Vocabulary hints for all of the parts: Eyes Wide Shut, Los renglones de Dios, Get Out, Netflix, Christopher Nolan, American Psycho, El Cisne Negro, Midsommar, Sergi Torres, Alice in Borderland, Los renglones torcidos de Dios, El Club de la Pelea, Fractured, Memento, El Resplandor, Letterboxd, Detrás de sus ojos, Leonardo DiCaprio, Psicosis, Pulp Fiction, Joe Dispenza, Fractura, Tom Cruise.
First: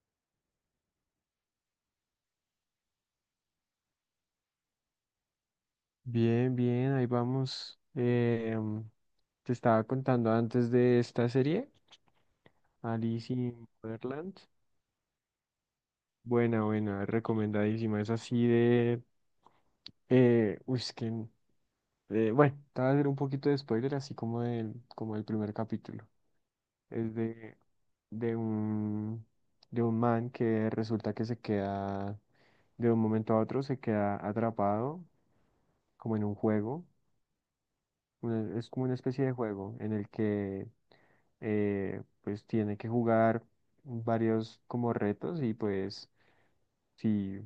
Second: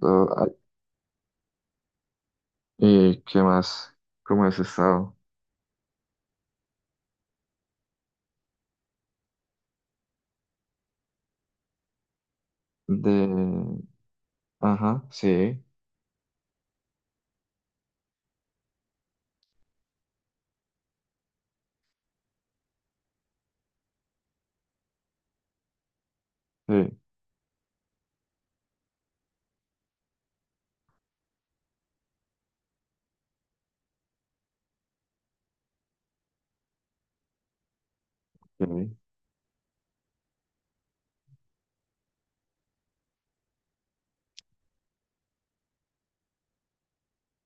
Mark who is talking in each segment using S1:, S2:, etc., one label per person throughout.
S1: Do- ah, ¿Y qué más? ¿Cómo has estado?
S2: Bien, bien, ahí vamos. Te estaba contando antes de esta serie,
S1: De...
S2: Alice in Borderland.
S1: Ajá, sí,
S2: Buena, buena, recomendadísima. Es así de. Uy, es que. Bueno, te voy a hacer un poquito de spoiler, así como como el primer capítulo.
S1: sí,
S2: Es de, de un, de un man que resulta que se queda, de un momento a otro, se queda atrapado como en un juego. una-
S1: sí,
S2: es como una especie de juego en el que pues tiene que jugar varios como retos y pues si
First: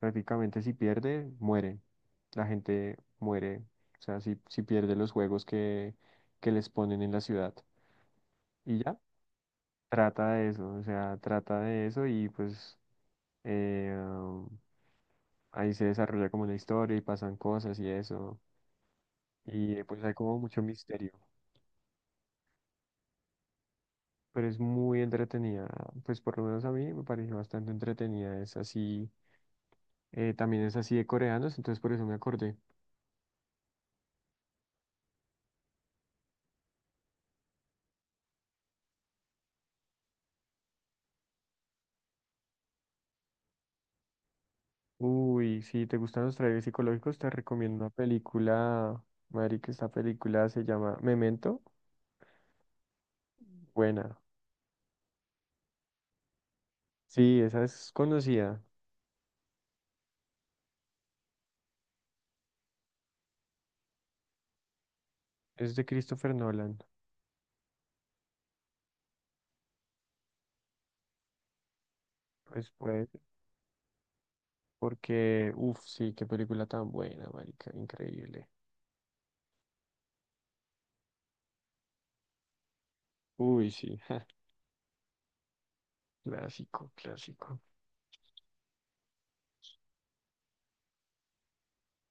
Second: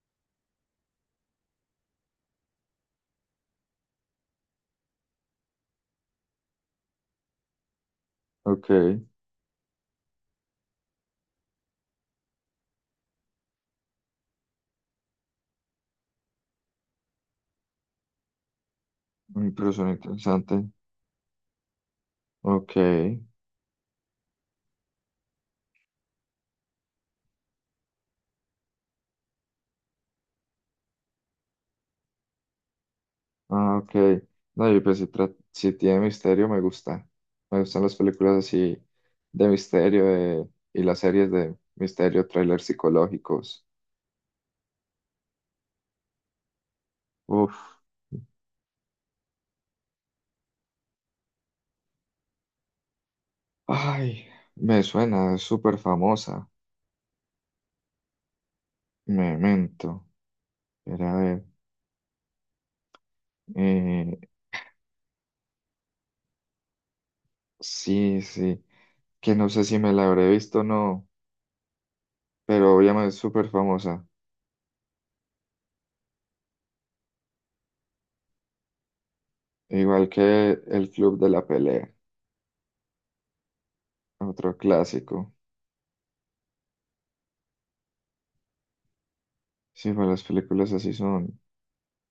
S2: prácticamente si pierde, muere. La gente muere, o sea, si pierde los juegos que les ponen en la ciudad. Y ya,
S1: ok,
S2: trata de eso, o sea, trata de eso y pues eh, um, ahí se desarrolla como una historia y pasan cosas y eso.
S1: una
S2: Y
S1: persona
S2: pues hay como
S1: interesante,
S2: mucho misterio.
S1: ok,
S2: Pero es muy entretenida. Pues por lo menos a mí me pareció bastante entretenida. Es así, también es así de coreanos, entonces por eso me acordé.
S1: ah, ok. No, y pues si, si tiene misterio me gusta, me gustan las películas así de y las series de misterio, trailers psicológicos.
S2: Uy, si te gustan los trailers psicológicos, te
S1: Uf,
S2: recomiendo una película, que esta película se llama Memento. Buena.
S1: ay, me suena, es súper famosa,
S2: Sí, esa es conocida.
S1: Memento, pero a ver, eh,
S2: Es de Christopher Nolan.
S1: sí, sí, que no sé si me la habré visto o no,
S2: Pues
S1: pero obviamente
S2: pues,
S1: es súper famosa.
S2: porque, uff, sí, qué película tan buena, marica, increíble.
S1: Igual que El Club de la Pelea,
S2: Uy, sí,
S1: otro clásico.
S2: clásico, clásico.
S1: Sí, pues las películas así son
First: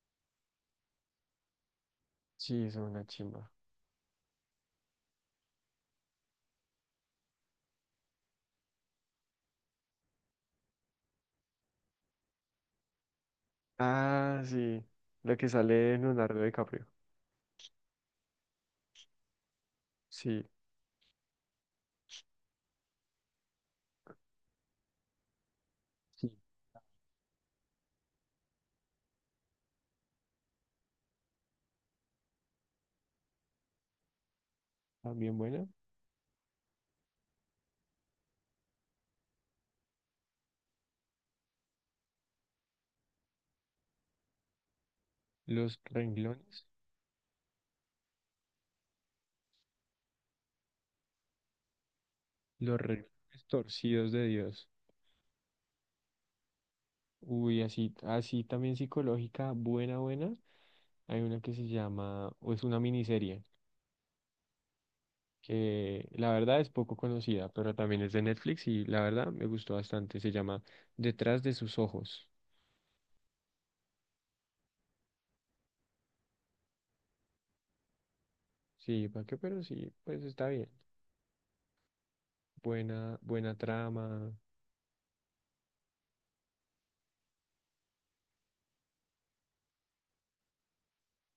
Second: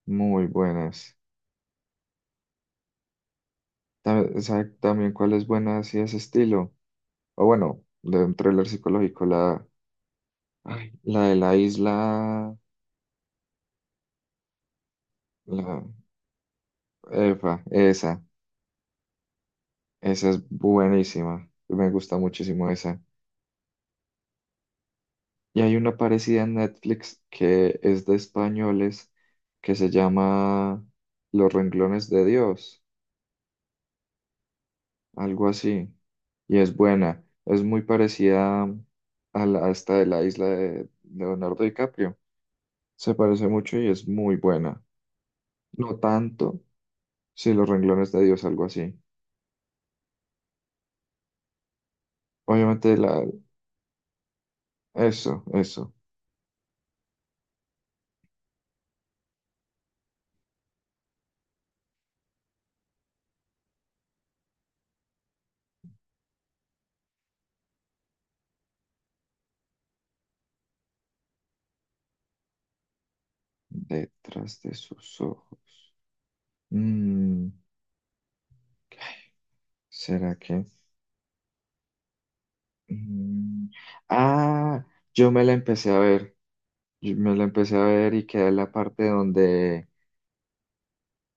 S1: muy buenas.
S2: Sí, es una chimba.
S1: ¿Sabe también cuál es buena así de ese estilo? O bueno, de un thriller psicológico, la, ay, la de la isla,
S2: Ah, sí. La que
S1: la,
S2: sale en Leonardo DiCaprio.
S1: epa, esa
S2: Sí,
S1: es buenísima. Me gusta muchísimo esa. Y hay una
S2: sí,
S1: parecida en Netflix que es de españoles que se llama Los renglones de Dios,
S2: también
S1: algo
S2: buena.
S1: así. Y es buena, es muy parecida a, la, a esta de la isla de Leonardo DiCaprio. Se parece mucho y es muy buena.
S2: Los
S1: No tanto,
S2: renglones,
S1: sí, Los renglones de Dios, algo así.
S2: los
S1: Obviamente la,
S2: renglones torcidos de Dios.
S1: eso, eso.
S2: Uy, así, así también psicológica, buena, buena. Hay una que se llama, o es una miniserie, que la verdad es poco conocida, pero también es de Netflix y la verdad me gustó bastante. Se llama Detrás de sus ojos.
S1: Detrás de sus ojos. Mm,
S2: Sí, ¿para qué? Pero sí, pues
S1: ¿será
S2: está
S1: que?
S2: bien. Buena, buena
S1: Mm,
S2: trama.
S1: ah, yo me la empecé a ver, yo me la empecé a ver y quedé en la parte donde,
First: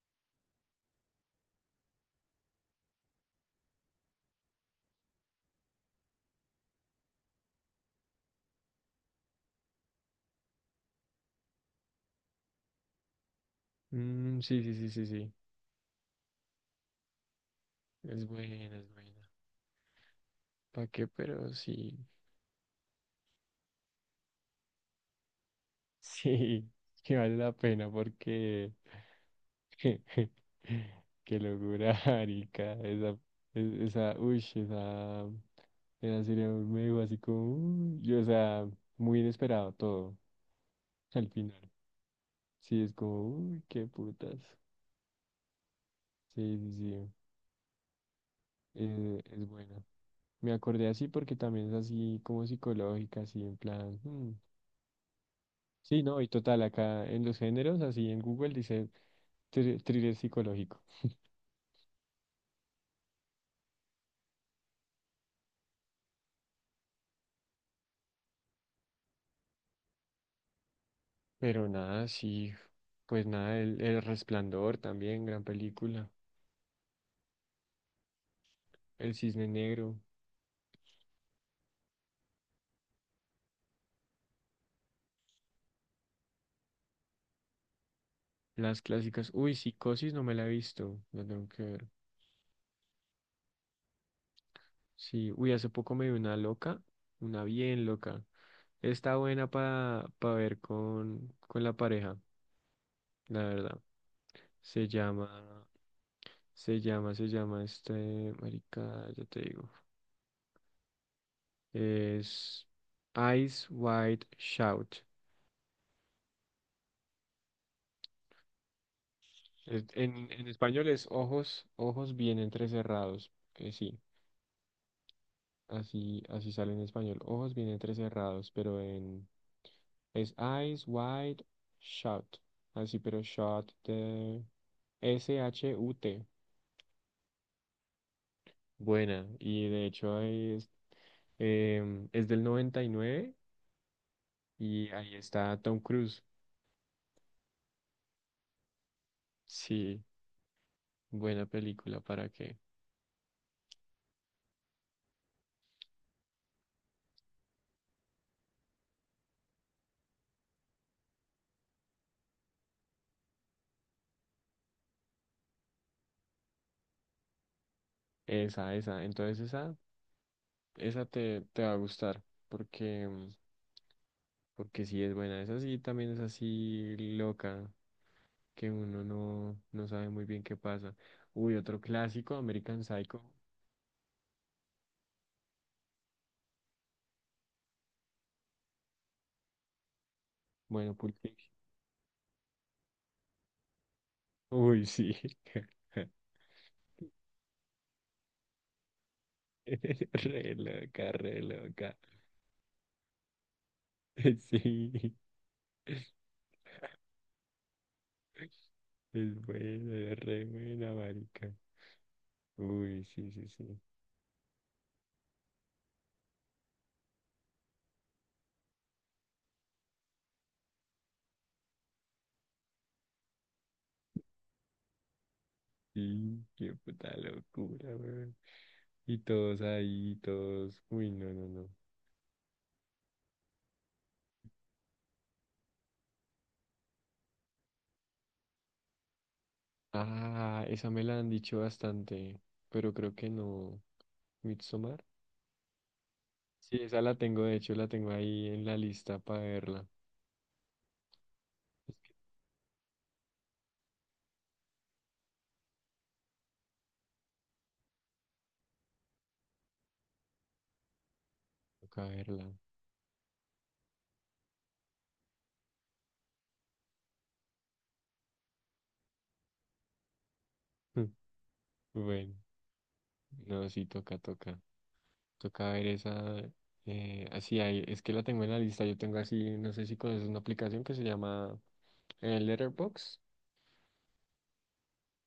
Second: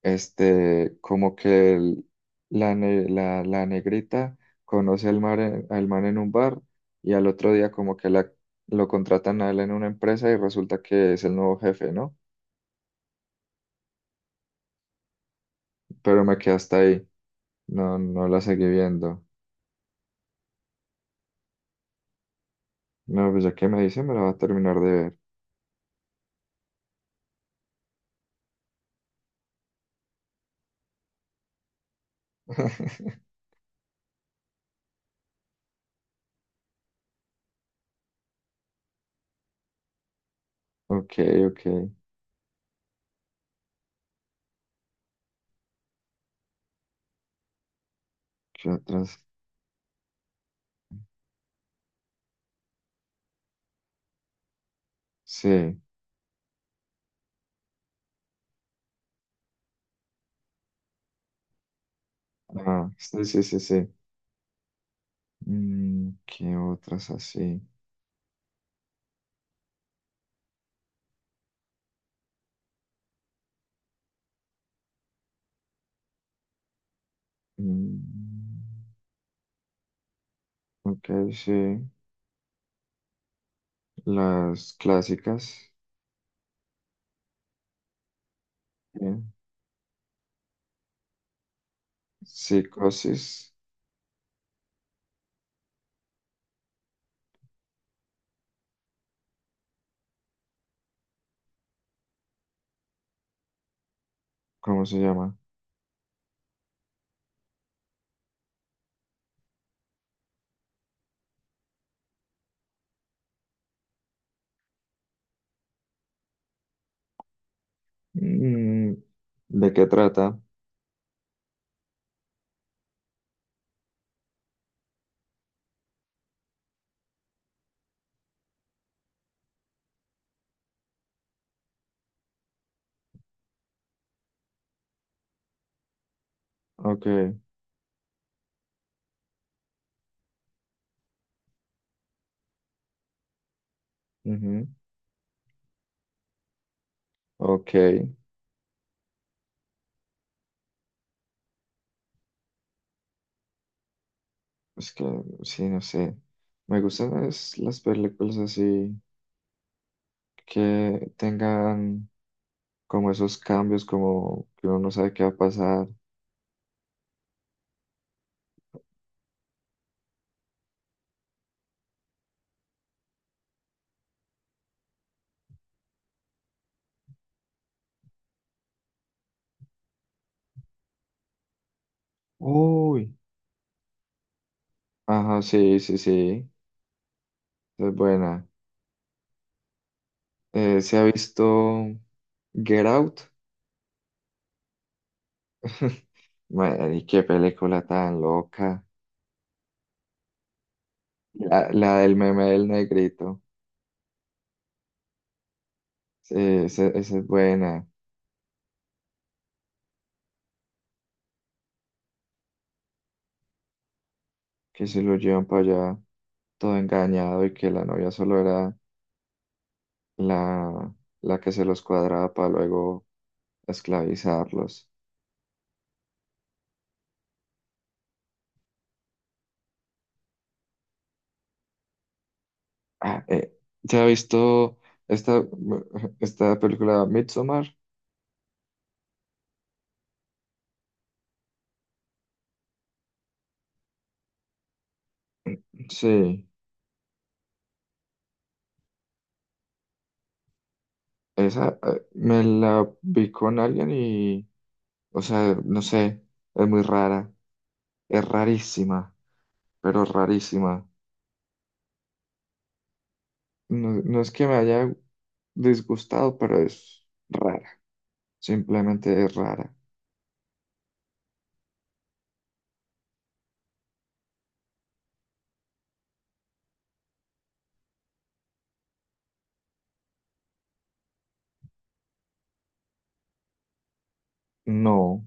S1: este, como que la, la, la negrita conoce al, mar, al man en un bar y al otro día como que la, lo contratan a él en una empresa y resulta que es el nuevo jefe, ¿no?
S2: Mm, sí, sí, sí, sí, sí.
S1: Pero me quedé hasta ahí, no,
S2: Es
S1: no la seguí
S2: buena, es
S1: viendo.
S2: buena. ¿Para qué? Pero sí,
S1: No, pues ya que me dice, me la va a terminar de ver.
S2: sí, que vale la pena porque qué locura, marica, esa, esa, uy, esa serie me dijo así como, uy, y, o sea, muy inesperado todo
S1: Ok,
S2: al
S1: ok,
S2: final. Sí, es como, uy, qué putas. Sí, sí, sí,
S1: ¿qué otras?
S2: es buena. Me acordé así porque también es así como psicológica, así en plan, hmm.
S1: Sí.
S2: Sí, no, y total, acá en los géneros, así en Google dice thriller psicológico.
S1: Ah, sí, sí, sí, sí. Mm, ¿qué otras así?
S2: Pero nada, sí, pues nada, El Resplandor también, gran película.
S1: Mm,
S2: El Cisne Negro,
S1: ok, sí. Las clásicas.
S2: las clásicas.
S1: Bien.
S2: Uy, Psicosis no me la he visto, la tengo que ver.
S1: Psicosis,
S2: Sí, uy, hace poco me vi una loca, una bien loca. Está buena para ver con la pareja, la verdad.
S1: ¿cómo
S2: Se
S1: se llama?
S2: llama, se llama este, marica, ya te digo. Es Eyes Wide Shut.
S1: Mm, ¿de
S2: Es-
S1: qué
S2: En,
S1: trata?
S2: en español es ojos bien entrecerrados. Que sí, así, así sale en español. Ojos bien entrecerrados, pero en es Eyes Wide Shut. Así, pero shut de S-H-U-T.
S1: Ok,
S2: Buena. Y de hecho ahí es, es del 99 y nueve
S1: ujú,
S2: y ahí está Tom Cruise.
S1: ok.
S2: Sí, buena película, ¿para qué?
S1: Es que, sí, no sé. Me gustan es las películas así que tengan como esos cambios, como que uno no sabe qué va a pasar.
S2: Esa, esa. Entonces esa. Te va a gustar porque, porque sí es buena. Esa sí también es así loca que uno no, no sabe muy bien qué pasa. Uy, otro clásico, American
S1: Uy.
S2: Psycho.
S1: Ajá, sí, sí, sí. Es buena.
S2: Bueno,
S1: ¿Se ha
S2: Pulp Fiction.
S1: visto Get Out?
S2: Uy, sí.
S1: Madre, qué película tan loca.
S2: Re loca, re
S1: La,
S2: loca.
S1: la del meme del negrito.
S2: Sí.
S1: Sí, esa es buena.
S2: Es buena, es re buena, marica. Uy, sí, sí, sí.
S1: Que se lo llevan para allá todo engañado y que la novia solo era la, la que se los cuadraba para luego esclavizarlos.
S2: Sí, qué puta locura, weón. Y todos ahí, todos. Uy, no, no, no.
S1: Ah, ¿se ha visto esta, esta película Midsommar?
S2: Ah, esa me la han dicho bastante, pero creo que no. Midsommar.
S1: Sí,
S2: Sí, esa la tengo, de hecho, la tengo ahí en la lista para verla.
S1: esa
S2: Es que
S1: me la vi con alguien. O sea, no sé, es muy rara, es rarísima, pero rarísima.
S2: toca verla.
S1: No, no es que me haya disgustado, pero es rara, simplemente es rara.
S2: Bueno, no, sí, toca, toca. Toca ver esa. Así, hay, es que la tengo en la lista. Yo tengo así, no sé si conoces una aplicación que se llama Letterboxd.
S1: No.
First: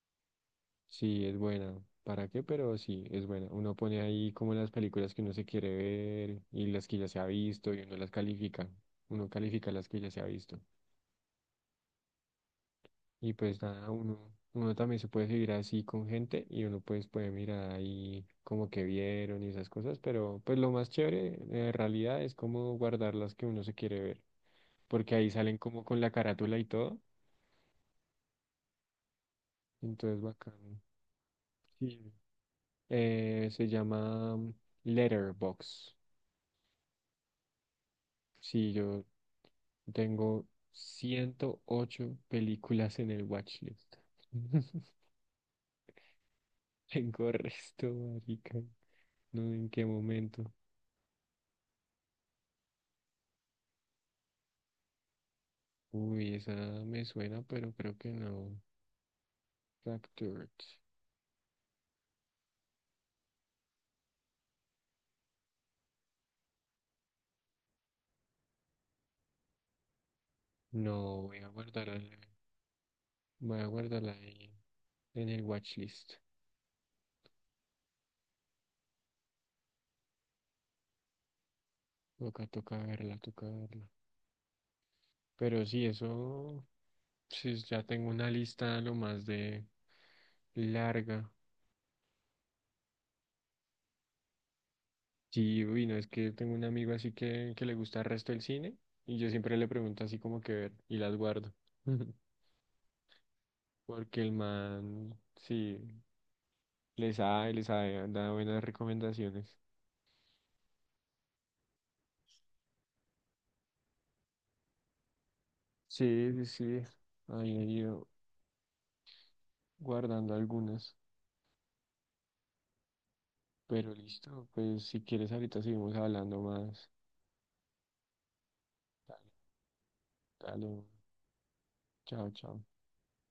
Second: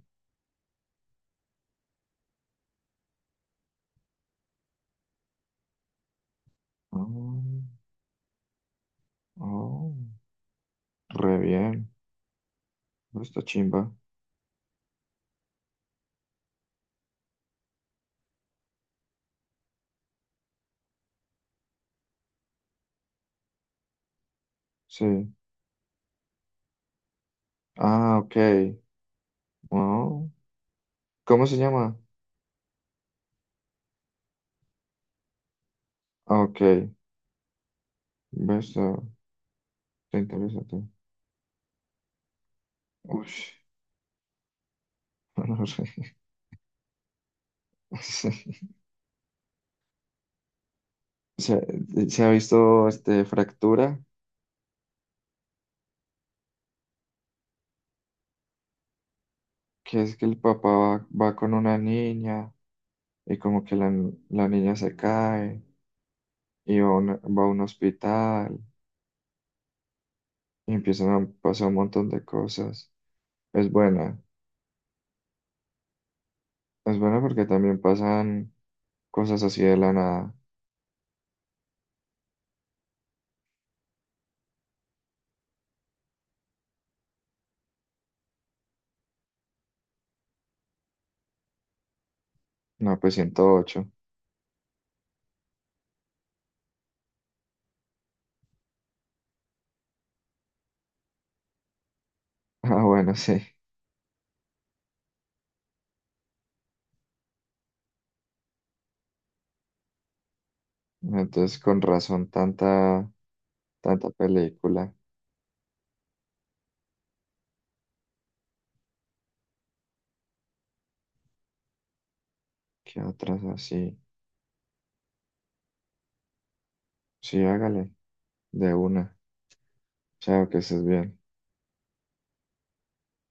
S2: Sí, es buena. ¿Para qué? Pero sí, es buena. Uno pone ahí como las películas que uno se quiere ver y las que ya se ha
S1: Oh,
S2: visto y uno las califica. Uno califica las
S1: oh,
S2: que ya se ha visto.
S1: re bien,
S2: Y
S1: esta
S2: pues
S1: chimba.
S2: nada, uno también se puede seguir así con gente y uno pues puede mirar ahí como que vieron y esas cosas, pero pues lo más chévere en realidad es como guardar las que uno se quiere ver, porque
S1: Sí.
S2: ahí salen como con la carátula y todo.
S1: Ah, ok.
S2: Entonces,
S1: Oh,
S2: bacán.
S1: ¿cómo se llama?
S2: Sí. Se llama Letterbox.
S1: Ah, ok,
S2: Sí,
S1: ves, ah,
S2: yo
S1: te
S2: tengo
S1: interesa, te-
S2: 108 películas en el
S1: Ush,
S2: watchlist.
S1: no sé.
S2: Tengo resto, marica. No sé en qué momento.
S1: Se, se ha visto este, Fractura,
S2: Uy, esa me suena, pero creo que no.
S1: que es que el
S2: Fractured.
S1: papá va, va con una niña y como que la, la niña se cae y va a, va a un hospital y empiezan
S2: No,
S1: a
S2: voy a
S1: pasar un
S2: guardarla.
S1: montón
S2: En
S1: de cosas.
S2: Voy a
S1: Es
S2: guardarla
S1: buena,
S2: ahí en el watchlist.
S1: es buena porque también pasan cosas así de la nada.
S2: Toca, toca verla, toca verla. Pero sí, eso. Sí, ya tengo una lista lo más de larga.
S1: No, pues 108.
S2: Sí, uy, no, es que tengo un amigo así que le gusta el resto del cine y yo siempre le pregunto así como que ver y las guardo.
S1: Ah, bueno, sí.
S2: Porque el man, sí, les sabe, da buenas recomendaciones.
S1: Entonces con razón tanta, tanta película
S2: Sí, sí, sí, ahí he ido guardando algunas.
S1: qué otras
S2: Pero
S1: así.
S2: listo, pues si quieres ahorita seguimos hablando más.
S1: Sí, hágale, de una.
S2: Dale,
S1: Chao, que estés
S2: dale,
S1: bien.
S2: chao, chao.